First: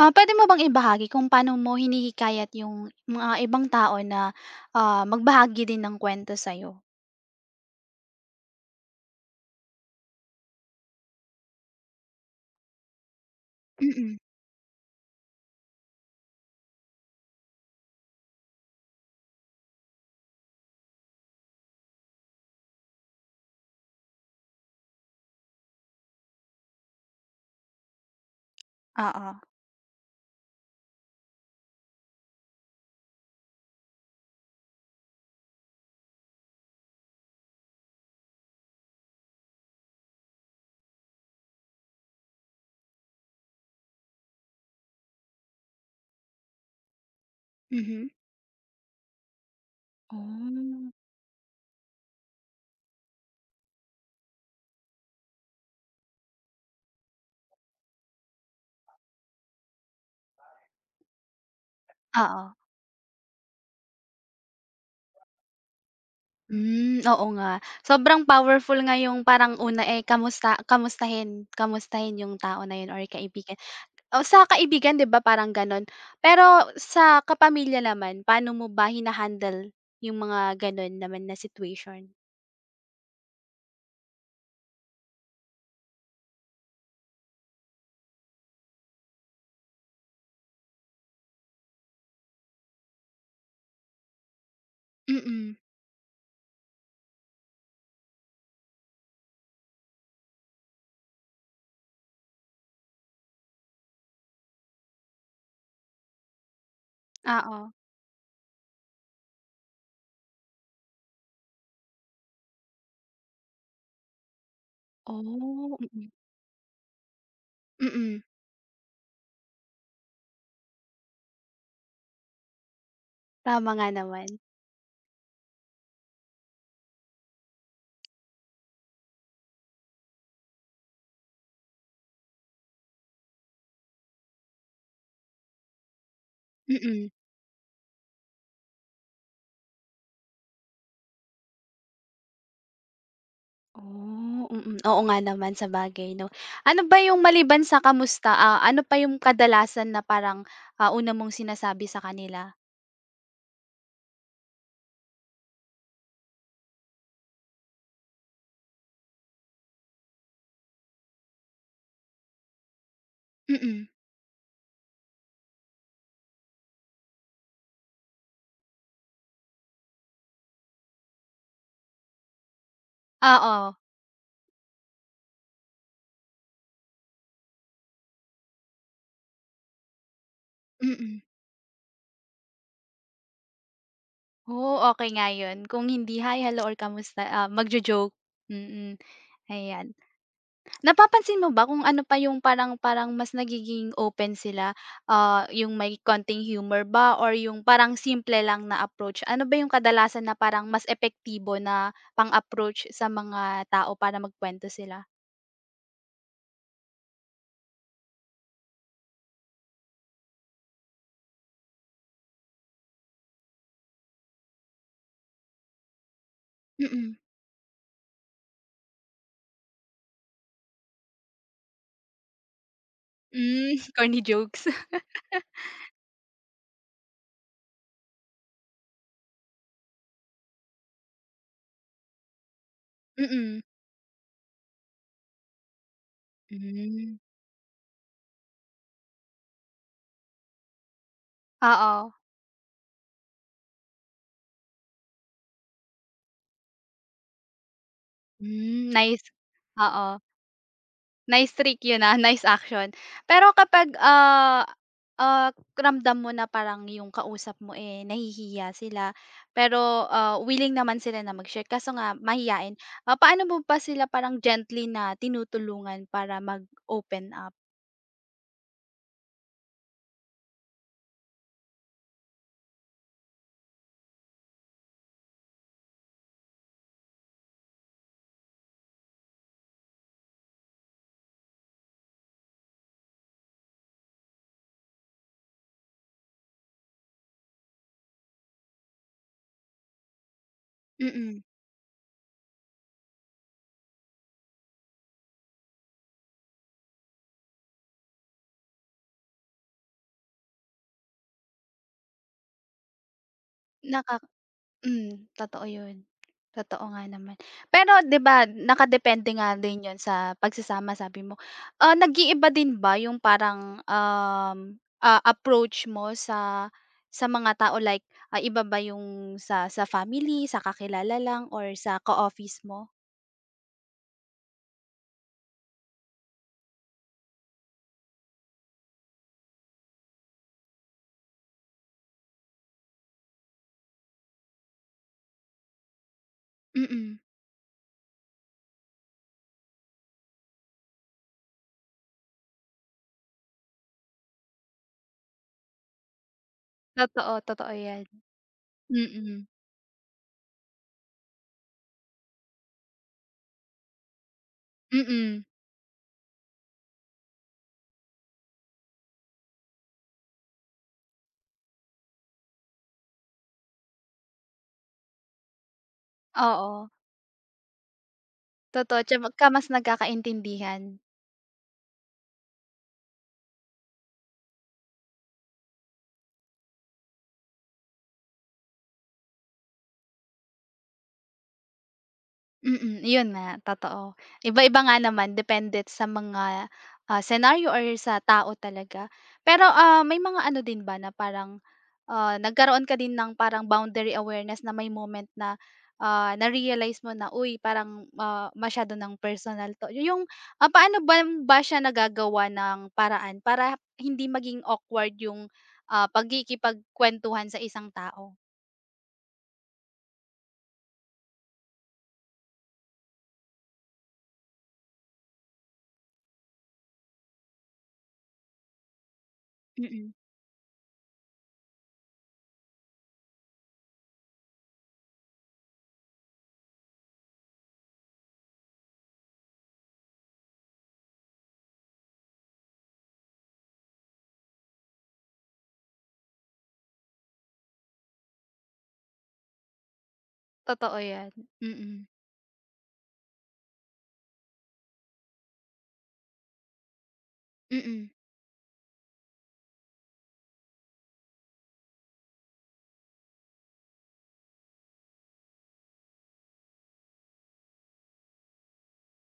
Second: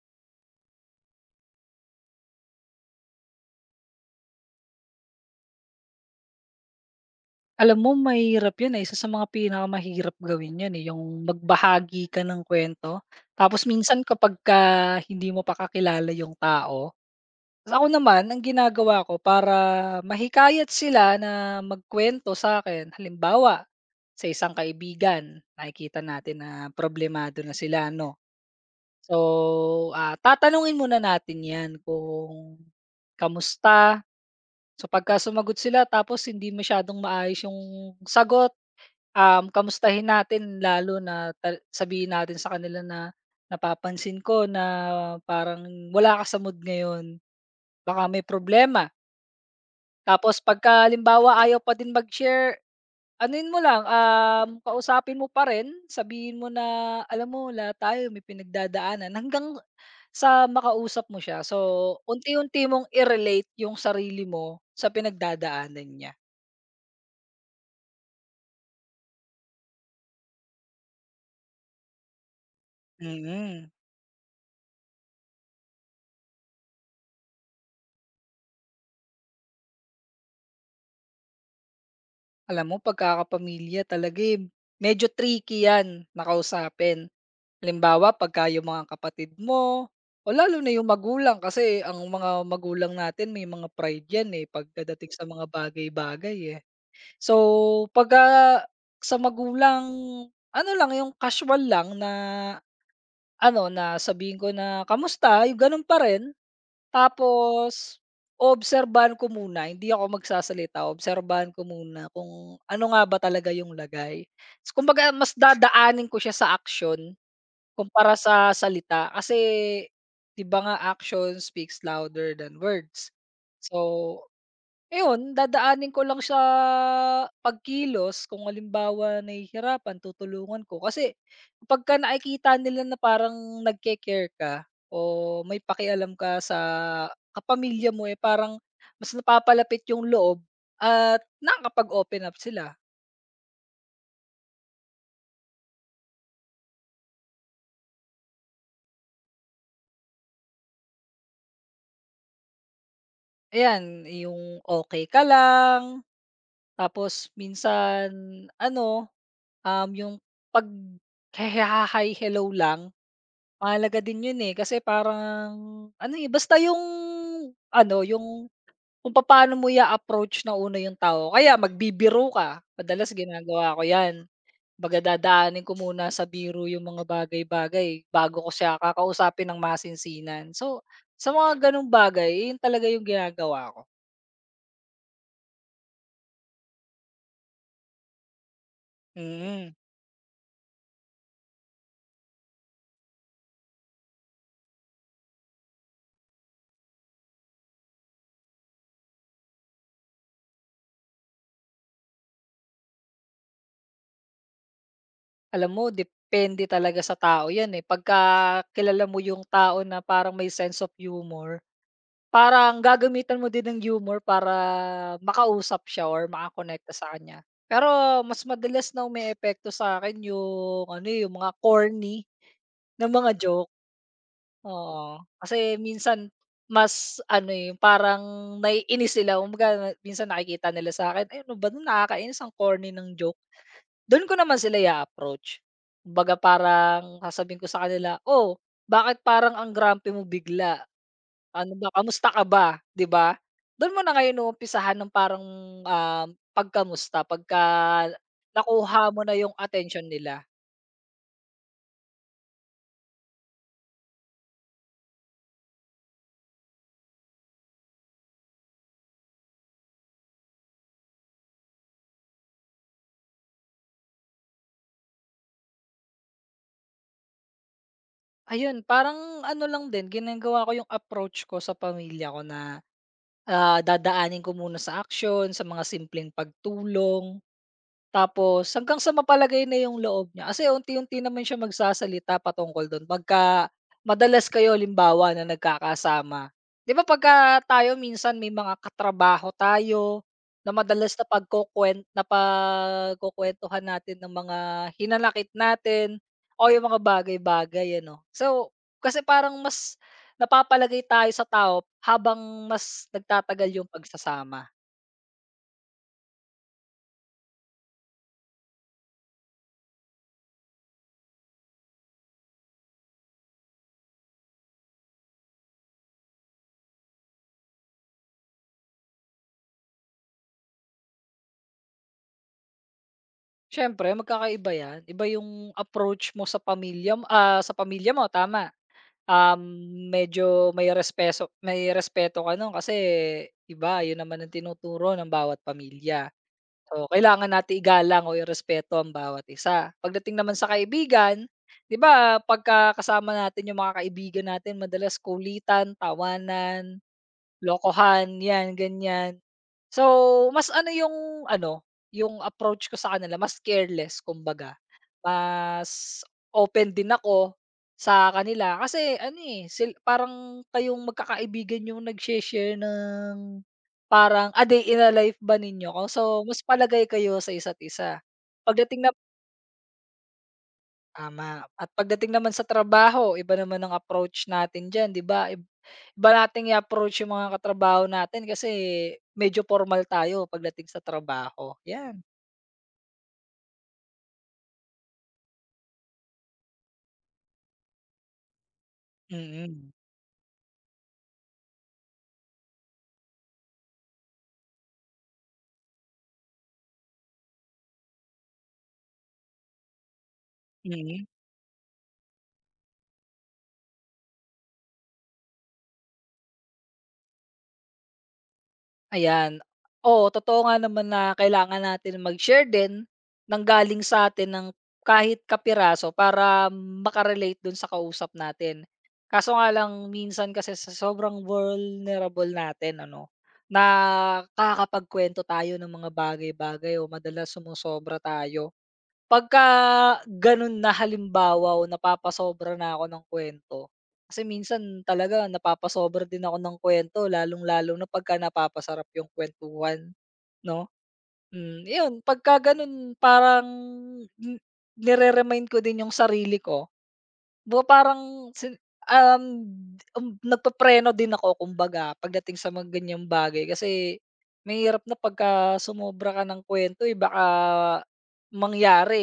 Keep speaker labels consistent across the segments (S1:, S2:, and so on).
S1: Ah, puwede mo bang ibahagi kung paano mo hinihikayat yung mga ibang tao na, magbahagi din ng kuwento sa'yo?
S2: Alam mo mahirap 'yun, eh, isa sa mga pinakamahirap gawin 'yun, eh, yung magbahagi ka ng kwento. Tapos minsan
S1: Mm,
S2: kapagka hindi mo pa kakilala yung tao, ako naman ang ginagawa ko para mahikayat sila na magkwento sa akin. Halimbawa, sa isang kaibigan, nakikita natin na problemado na sila 'no. So,
S1: oo,
S2: tatanungin muna natin 'yan kung kamusta. So, pagka sumagot sila tapos hindi masyadong maayos yung sagot. Kamustahin natin lalo na sabihin natin sa kanila na, "Napapansin ko na parang wala ka sa mood ngayon,
S1: mhm.
S2: baka may problema." Tapos pagka
S1: Hmm.
S2: halimbawa ayaw pa din mag-share, anuhin mo lang, kausapin mo pa rin, sabihin mo na, "Alam mo lahat tayo may pinagdadaanan." Hanggang sa makausap mo siya. So,
S1: Oo,
S2: unti-unti mong i-relate yung sarili mo sa pinagdadaanan niya.
S1: hmm, oo nga. Sobrang powerful nga yung parang una, eh, kamusta kamustahin kamustahin yung tao na yun or kaibigan.
S2: Mm.
S1: O sa kaibigan 'di ba parang gano'n, pero sa kapamilya naman, paano mo ba hina-handle yung mga gano'n naman na situation?
S2: Alam mo pagkakapamilya talaga, eh, medyo tricky 'yan na kausapin. Halimbawa pagka yung mga kapatid mo o lalo na yung magulang kasi ang mga magulang natin may mga pride 'yan, eh, pagdadating sa mga
S1: Mm,
S2: bagay-bagay, eh. So, pagka sa magulang, ano lang yung casual lang na ano, na sabihin ko na, "Kamusta?" yung gano'n pa rin.
S1: oo.
S2: Tapos, oobserbahan ko muna, hindi ako magsasalita, obserbahan ko muna kung ano nga ba talaga yung lagay. So, kumbaga mas
S1: Oh,
S2: dadaanin
S1: mm,
S2: ko siya sa aksiyon kumpara
S1: mm.
S2: sa salita kasi 'di ba nga action speaks louder than words.
S1: Tama nga
S2: So,
S1: naman,
S2: ayun, dadaanin ko lang sa pagkilos kung halimbawa nahihirapan tutulungan ko. Kasi pagka nakikita nila na parang nagke-care ka o may pakialam ka sa
S1: mm.
S2: kapamilya mo, eh, parang mas napapalapit yung loob at nakakapag-open up sila.
S1: Oh, mm, oo nga naman sabagay 'no. Ano ba yung maliban sa kamusta, ano pa yung kadalasan na parang, una mong sinasabi sa kanila?
S2: Ayan, yung okay ka lang, tapos minsan ano, yung pag hi hello lang.
S1: Mm,
S2: Mahalaga din yun, eh, kasi parang ano, eh, basta yung ano, yung kung paano mo i approach na una yung tao. Kaya magbibiro ka, madalas
S1: oo,
S2: ginagawa ko 'yan. Dadaanin ko muna sa biro yung mga bagay-bagay bago ko siya kakausapin ng masinsinan. So,
S1: mm.
S2: sa mga gano'ng bagay, yun talaga yung ginagawa ko.
S1: Oh, okey nga yun kung hindi, "Hi, hello or kamusta," magjo-joke, mm,
S2: Mm.
S1: ayan. Napapansin mo ba kung ano pa yung parang parang mas nagiging open sila, yung may konting humor ba or yung parang simple lang na approach? Ano ba yung kadalasan na parang mas epektibo na pang-approach sa mga tao para magkwento sila?
S2: Alam mo depende talaga sa tao 'yan, eh, pagka kilala mo yung tao na parang may sense of humor. Parang gagamitan mo din ng humor para makausap siya or makakonekta sa
S1: Mm.
S2: kanya. Pero mas madalas na umeepekto sa akin yung ano, eh, yung mga corny ng mga joke,
S1: Hmm, corny jokes.
S2: oo. Kasi minsan mas ano, eh, yung parang naiinis sila kumbaga minsan nakikita nila sa akin, "Ay ano ba 'to nakakainis ang corny ng joke."
S1: Mm.
S2: Dun ko naman sila i approach. Kumbaga
S1: Hmm.
S2: parang sasabihin ko sa kanila, "Oh, bakit parang ang grumpy mo bigla? Ano ba,
S1: Oo.
S2: kamusta ka ba, 'di ba?" Do'n mo na ngayon uumpisahan ng parang, um, pagkamusta pagka
S1: Hmm,
S2: nakuha
S1: nice.
S2: mo na yung attention
S1: Oo.
S2: nila.
S1: Nice trick yun, nice action. Pero kapag, ah, ramdam mo na parang yung kausap mo, eh, nahihiya sila pero, willing naman sila na mag-share kaso nga mahiyain, paano mo ba sila parang gently na tinutulungan para mag-open up?
S2: Ayun, parang ano lang din ginagawa ko yung approach ko sa pamilya ko na, dadaanin ko muna sa action sa mga simpleng pagtulong. Tapos hanggang sa mapalagay na yung loob niya kasi unti-unti naman siya magsasalita patungkol dun pagka madalas kayo limbawa na nagkakasama. 'Di ba pagka tayo minsan may mga katrabaho tayo na madalas na
S1: Mm.
S2: napagkukuwentuhan natin ng mga hinanakit natin o yung mga bagay-bagay ano. So, kasi parang mas napapalagay tayo sa tao habang mas nagtatagal yung
S1: nakaka
S2: pagsasama.
S1: Totoo 'yun. Totoo nga naman. Pero 'di ba nakadepende nga din 'yun sa pagsasama sabi mo. Ah, nag-iiba din ba yung parang, approach mo sa mga tao like, iba ba yung sa family, sa kakilala lang or sa ka-office mo?
S2: Siyempre magkakaiba 'yan. Iba yung approach mo sa pamilya mo, tama. Medyo may respeto ka nun kasi iba yun naman ang tinuturo ng bawat pamilya. So,
S1: Mm,
S2: kailangan natin igalang o irespeto ang bawat isa. Pagdating naman sa kaibigan, 'di ba pagka kasama natin yung mga kaibigan natin madalas kulitan, tawanan,
S1: totoo, totoo 'yan.
S2: lokohan, 'yan, ganyan.
S1: Mm,
S2: So, mas ano, yung approach ko sa kanila mas careless kumbaga.
S1: mm,
S2: Mas open din ako sa kanila kasi ano, eh, parang kayong magkakaibigan yung nagse-share ng parang a day in a life ba ninyo. So, mas
S1: oo,
S2: palagay kayo sa isa't isa.
S1: totoo
S2: Pagdating
S1: 'tsaka mas nagkakaintindihan.
S2: Tama. At pagdating naman sa trabaho, iba naman ang approach natin diyan, 'di ba? Iba nating i-approach yung mga katrabaho natin kasi medyo formal tayo pagdating sa trabaho, 'yan.
S1: Mm, yun nga, totoo. Iba-iba nga naman depende sa mga, senaryo or sa tao talaga. Pero,
S2: Mm.
S1: may mga ano din ba na parang, nagkaroon ka din ng parang boundary awareness na may moment na, na-realize mo na, "Uy, parang, masyado ng personal 'to." Yung, paano ba
S2: Mm.
S1: ba siya nagagawa ng paraan para hindi maging awkward yung, pagkikipagkuwentuhan sa isang tao?
S2: Ayan. Oo, totoo nga naman na kailangan natin mag-share din ng galing sa atin ng kahit kapiraso para maka-relate dun sa kausap natin. Kaso nga lang
S1: Mm,
S2: minsan kasi sa sobrang vulnerable natin ano, na nakakapagkuwento tayo ng mga bagay-bagay o madalas sumosobra tayo. Pagka gano'n na halimbawa o napapasobra na ako ng kwento, kasi minsan talaga napapasobra din ako ng kwento, lalong-lalo na pagka napapasarap yung kuwentuhan, 'no?
S1: totoo yan.
S2: Hmm,
S1: Mm,
S2: 'yun pagka gano'n parang ni nire-remind ko din yung sarili ko ba
S1: mm.
S2: parang um, nagpepreno din ako kumbaga pagdating sa mga ganyang bagay kasi mahirap na pagka sumobra ka ng kwento eh, baka mangyari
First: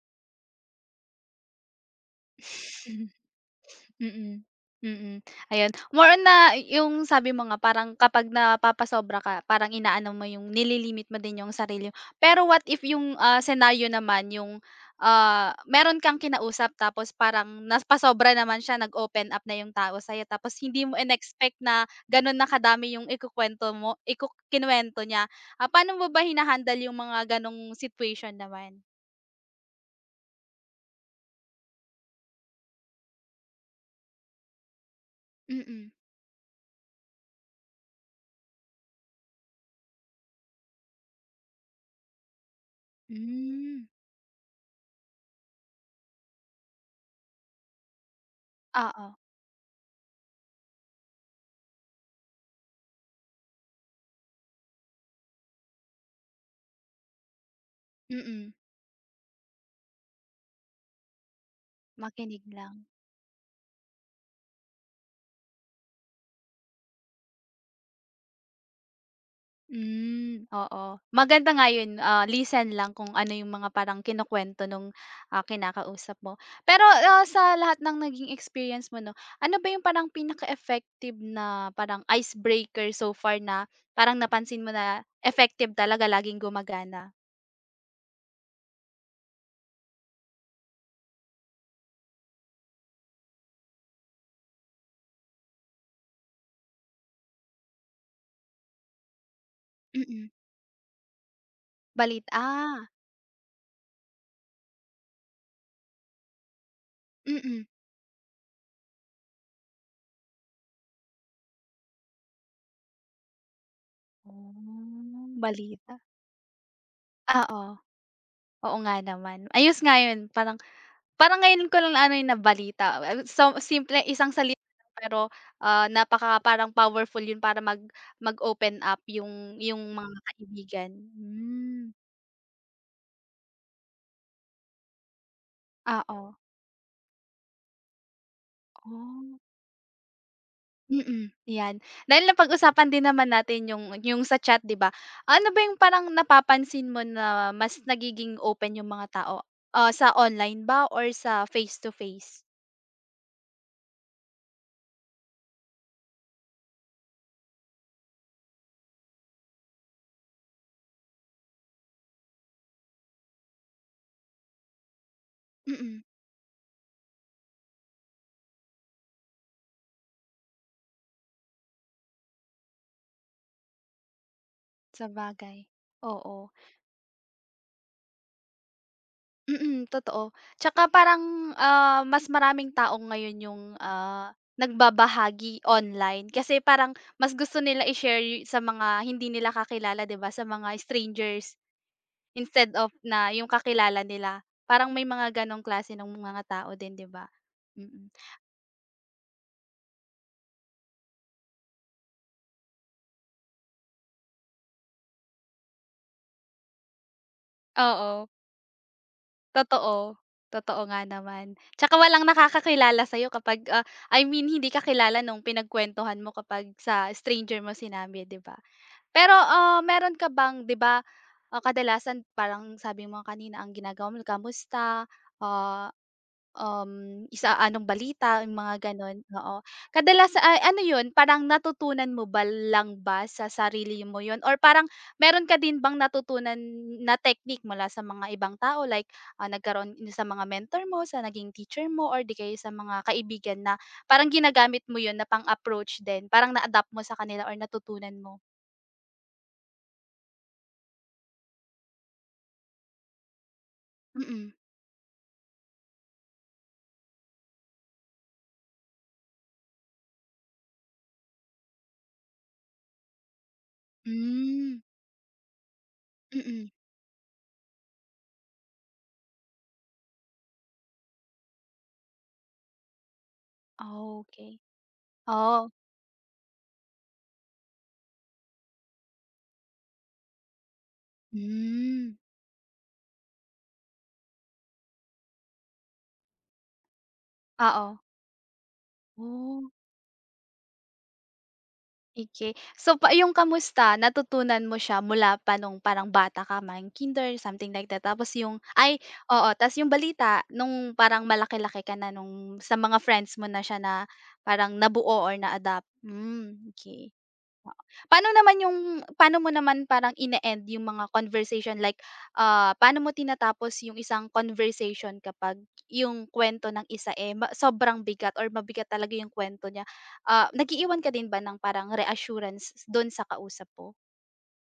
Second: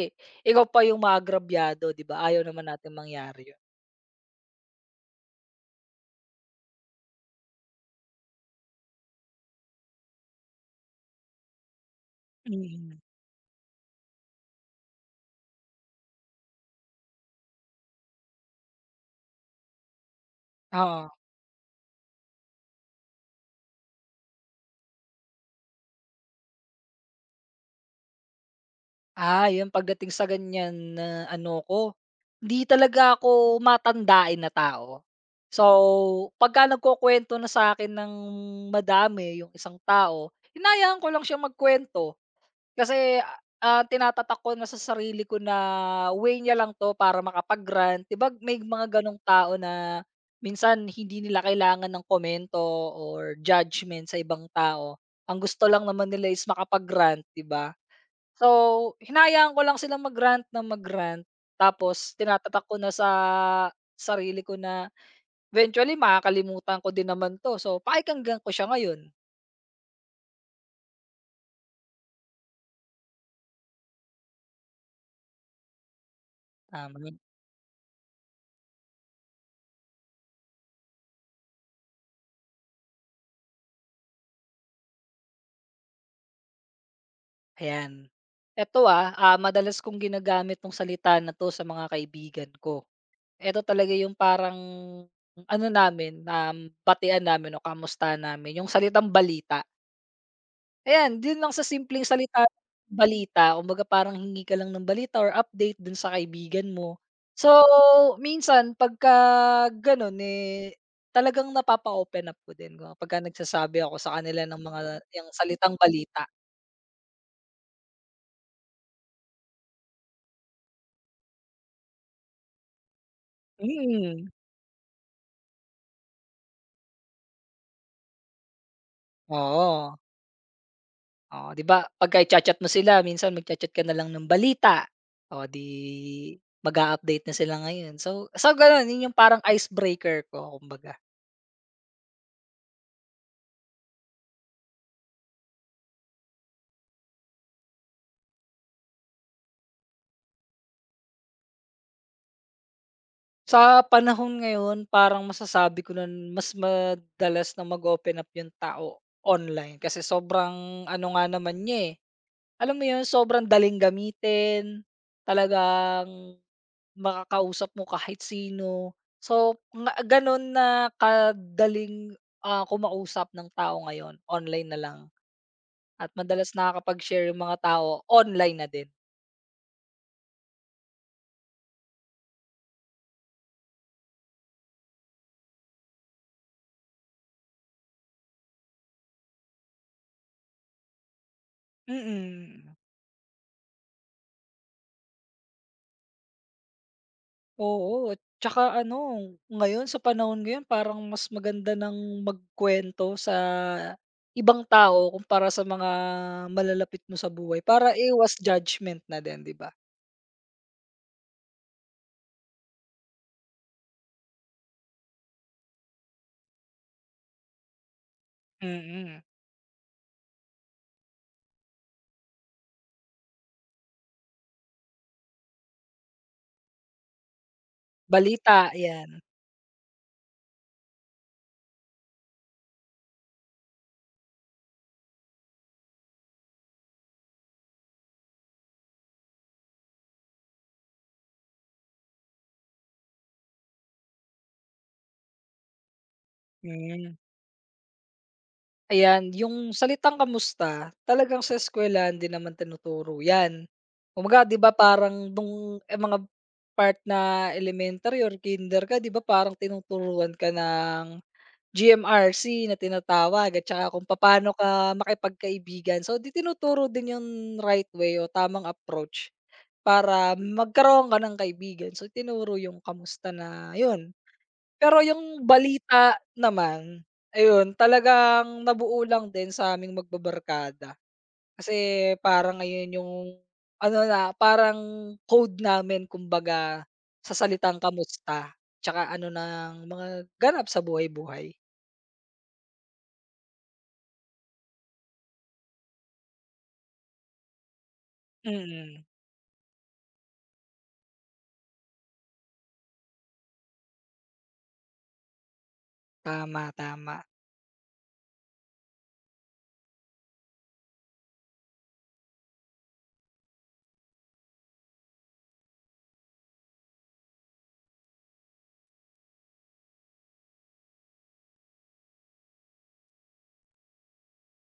S2: ikaw pa yung maagrabyado, 'di ba? Ayaw naman natin mangyari yun.
S1: Mm, mm. Ayun, more on na yung sabi mo nga parang kapag napapasobra ka parang inaano mo yung nililimit mo din yung sarili mo. Pero what if
S2: Mm,
S1: yung, senaryo naman yung, meron kang kinausap tapos parang napasobra naman siya, nag-open up na yung tao sa'yo tapos hindi mo
S2: oo.
S1: expect na gano'n na kadami yung ikukuwento mo niya. Ah, paano mo ba yung mga gano'ng situation naman?
S2: Ah, yun pagdating sa ganyan na ano ko, hindi talaga ako matandain na tao. So,
S1: Mm.
S2: pagka nagkukuwento na sa akin ng madami yung isang tao, hinahayaan ko lang siya magkwento. Kasi,
S1: Hmm,
S2: tinatatak ko na sa sarili ko na way niya lang 'to para makapag-grant. 'Di ba may mga
S1: oo.
S2: gano'ng tao na minsan hindi nila kailangan ng komento or judgment sa ibang tao. Ang gusto lang naman nila is makapag-rant, 'di ba? So,
S1: Mm,
S2: hinahayaan ko lang silang mag-rant ng mag-rant tapos
S1: makinig
S2: tinatatak ko
S1: lang.
S2: na sa sarili ko na eventually makakalimutan ko din naman 'to. So, pakikinggan ko siya ngayon,
S1: Hmm, oo. Maganda nga yun, listen lang kung ano yung mga parang kinukuwento nung, kinakausap mo. Pero,
S2: tama.
S1: sa lahat ng naging experience mo 'no, ano ba yung parang pinaka-effective na parang icebreaker so far na parang napansin mo na effective talaga, laging gumagana?
S2: Ayan. Eto, madalas kong ginagamit 'tong salita na 'to sa mga kaibigan ko. Eto talaga yung parang ano namin, batian namin o kamustahan namin, yung salitang balita.
S1: Mm,
S2: Ayan, din lang sa simpleng
S1: Balita.
S2: salita, balita. Kumbaga parang hingi ka lang ng balita or update dun sa kaibigan mo. So,
S1: Mm.
S2: minsan pagka ganun, eh, talagang napapa-open up ko din kapagka nagsasabi ako sa kanila ng mga yung
S1: Hmm.
S2: salitang
S1: Balita,
S2: balita.
S1: ah, oo. Oo nga naman. Ayos nga yun, parang parang ngayon ko lang ano, eh, nabalita, so simple
S2: Mm,
S1: isang salita lang pero, napaka parang powerful yun para mag-open up yung
S2: oo.
S1: mga kaibigan.
S2: Oo, 'di ba
S1: Hmm,
S2: pagka i-cha-chat mo sila minsan magcha-chat ka na lang ng balita, oh 'di
S1: oo.
S2: mag-a-update na sila ngayon. So gano'n, 'yun yung
S1: Oh,
S2: parang icebreaker ko kumbaga.
S1: mm, 'yan. Dahil napag-usapan din naman natin yung sa chat 'di ba? Ano ba yung parang napapansin mo na mas nagiging open yung mga tao, sa online ba or sa face to face?
S2: Sa panahon ngayon parang masasabi ko na mas madalas na mag-open up yung tao online kasi sobrang ano nga naman niya, eh, alam mo 'yun sobrang daling gamitin,
S1: Mm,
S2: talagang makakausap mo kahit sino. So, nga gano'n na kadaling, kumausap ng tao ngayon, online na lang
S1: sabagay,
S2: at
S1: oo.
S2: madalas nakakapag-share yung mga tao online na din.
S1: Mm, totoo. Tsaka parang, mas maraming tao ngayon yung, nagbabahagi online kasi parang mas gusto nila i-share sa mga hindi nila kakilala, 'di ba, sa mga strangers instead
S2: Mm.
S1: of na yung kakilala nila. Parang may mga gano'ng klase ng mga tao din, 'di ba? Mm.
S2: Oo, tsaka ano, ngayon sa panahon ngayon parang mas maganda ng magkuwento sa ibang tao kumpara sa mga malalapit mo sa buhay para
S1: Oo,
S2: iwas judgment na din, 'di ba?
S1: totoo. Totoo nga naman. Tsaka walang nakakakilala sa'yo kapag, I mean hindi kakilala kilala nung pinagkuwentuhan mo kapag sa stranger mo sinabi, 'di ba?
S2: Mm.
S1: Pero, meron ka bang 'di ba, kadalasan parang sabi mo kanina ang ginagawa mo kamusta, ah, isa anong balita, yung mga
S2: Balita,
S1: gano'n,
S2: 'yan.
S1: oo. Kadalasan ay ano 'yun, parang natutunan mo ba lang ba sa sarili mo 'yun or parang meron ka din bang natutunan na technique mula sa mga ibang tao like, nagkaroon sa mga mentor mo, sa naging teacher mo or 'di kaya sa mga kaibigan na parang ginagamit mo 'yun na pang-approach din, parang na-adapt mo sa
S2: Hmm.
S1: kanila or natutunan mo?
S2: Ayan, yung salitang kamusta, talagang sa eskuwelahan din naman tinuturo 'yan. Kumbaga
S1: Mm.
S2: 'di ba parang nung, eh, mga part na elementary or kinder ka 'di ba parang tinuturuan ka ng GMRC na tinatawag at saka kung papaano
S1: Hmm,
S2: ka makipagkaibigan. So, 'di
S1: mm.
S2: tinuturo din yung right way o tamang approach para magkaroon ka ng kaibigan. So, tinuro yung kamusta na yun,
S1: Okey.
S2: pero yung
S1: Oo.
S2: balita naman, ayun talagang nabuo lang din sa aming magbabarkada. Kasi
S1: Hmm.
S2: parang ngayon yung ano na, parang code namin kumbaga sa salitang
S1: Oo.
S2: kamusta, tsaka ano
S1: Oh,
S2: ng mga ganap sa buhay-buhay.
S1: okey. So, pa yung kamusta natutunan mo siya mula pa nung parang bata ka, mga kinder, something like that. Tapos yung ay,
S2: Mm,
S1: oo, ta's yung balita nung parang malaki-laki ka na nung sa mga friends mo na siya na parang nabuo or na-adapt. Hmm,
S2: tama,
S1: okey.
S2: tama.
S1: Oo. Paano naman yung paano mo naman parang ine-end yung mga conversation like, paano mo tinatapos yung isang conversation kapag yung kwento ng isa, eh, sobrang bigat or mabigat talaga yung kuwento niya? Ah, nag-iiwan ka din ba ng parang reassurance dun sa kausap po?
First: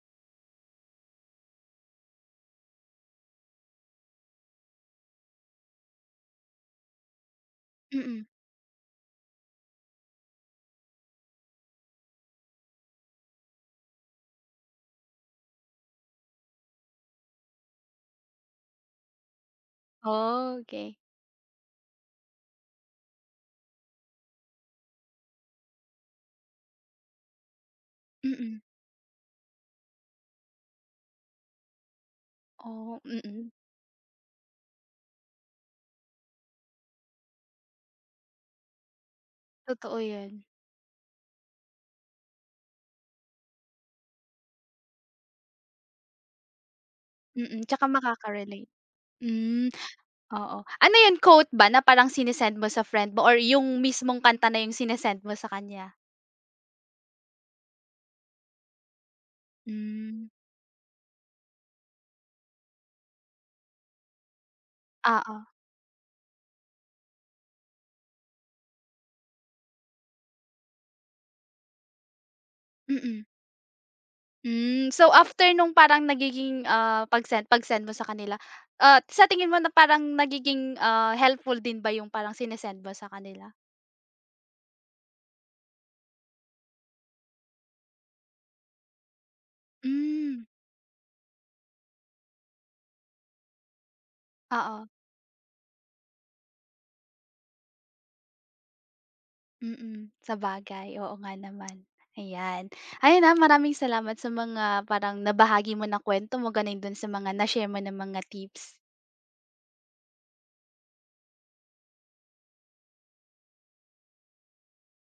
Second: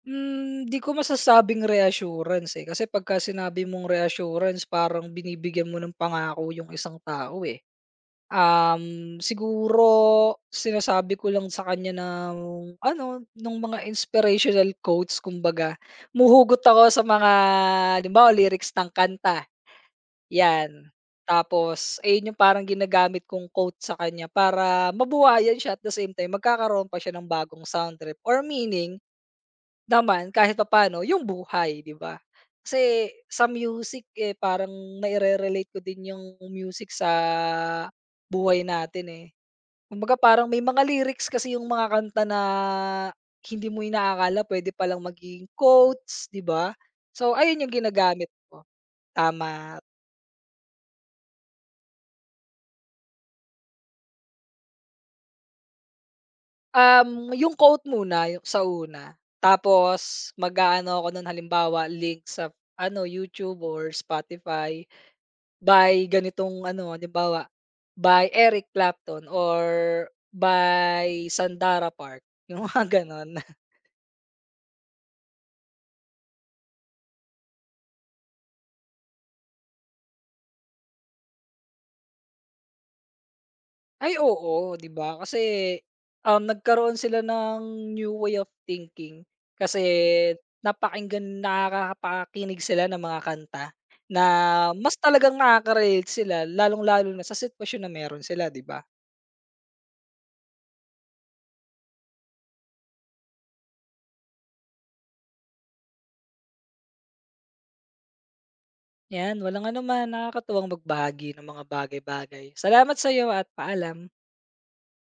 S2: Hmm, di ko masasabing reassurance, eh, kasi pagka sinabi mong reassurance parang binibigyan mo ng pangako yung isang tao, eh.
S1: Mm.
S2: Siguro sinasabi ko lang sa kanya na ano, nung mga inspirational quotes kumbaga. Humuhugot ako sa mga halimbawa lyrics ng kanta, 'yan.
S1: Okey.
S2: Tapos ayun yung parang ginagamit kong quote sa kanya para mabuhayan siya at the same time magkakaroon pa siya ng bagong sound trip or
S1: Mm.
S2: meaning naman kahit papaano yung buhay, 'di ba?
S1: Oh,
S2: Kasi sa
S1: mm.
S2: music, eh, parang naire-relate ko din yung music sa buhay natin, eh.
S1: Totoo
S2: Kumbaga
S1: 'yan.
S2: parang may mga lyrics kasi yung mga kanta na hindi mo inaakala pwede palang maging quotes, 'di ba? So, ayun
S1: Mm,
S2: yung
S1: tsaka
S2: ginagamit ko,
S1: makaka-relate. Hmm,
S2: tama.
S1: oo. Ano yun, quote ba na parang sine mo sa friend mo or yung mismong kanta na yung sine mo sa kanya?
S2: Yung quote muna yung sa una, tapos
S1: Hmm.
S2: mag-aano ako nun halimbawa link sa ano, YouTube or Spotify
S1: Oo,
S2: by ganitong ano, halimbawa, by Eric Clapton or by Sandara Park, yung mga
S1: mm.
S2: gano'n.
S1: Hmm, so after nung parang nagiging, pag-send pag-send mo sa kanila, sa tingin mo na parang nagiging, helpful din ba yung parang sine-send mo sa kanila?
S2: Ay oo, 'di ba? Kasi, nagkaroon sila ng new way of thinking kasi
S1: Hmm,
S2: nakakapakinig sila ng mga kanta na
S1: oo,
S2: mas talagang nakaka-relate sila lalong-lalo na sa sitwasyon na meron sila, 'di ba?
S1: mm. Sabagay, oo nga naman. Ayan. Ayan, maraming salamat sa mga parang nabahagi mo na kuwento mo, gano'n din sa mga na-share mo na mga tips.
S2: 'Yan, walang anuman, nakakatuwang magbahagi ng mga bagay-bagay. Salamat sa'yo at paalam.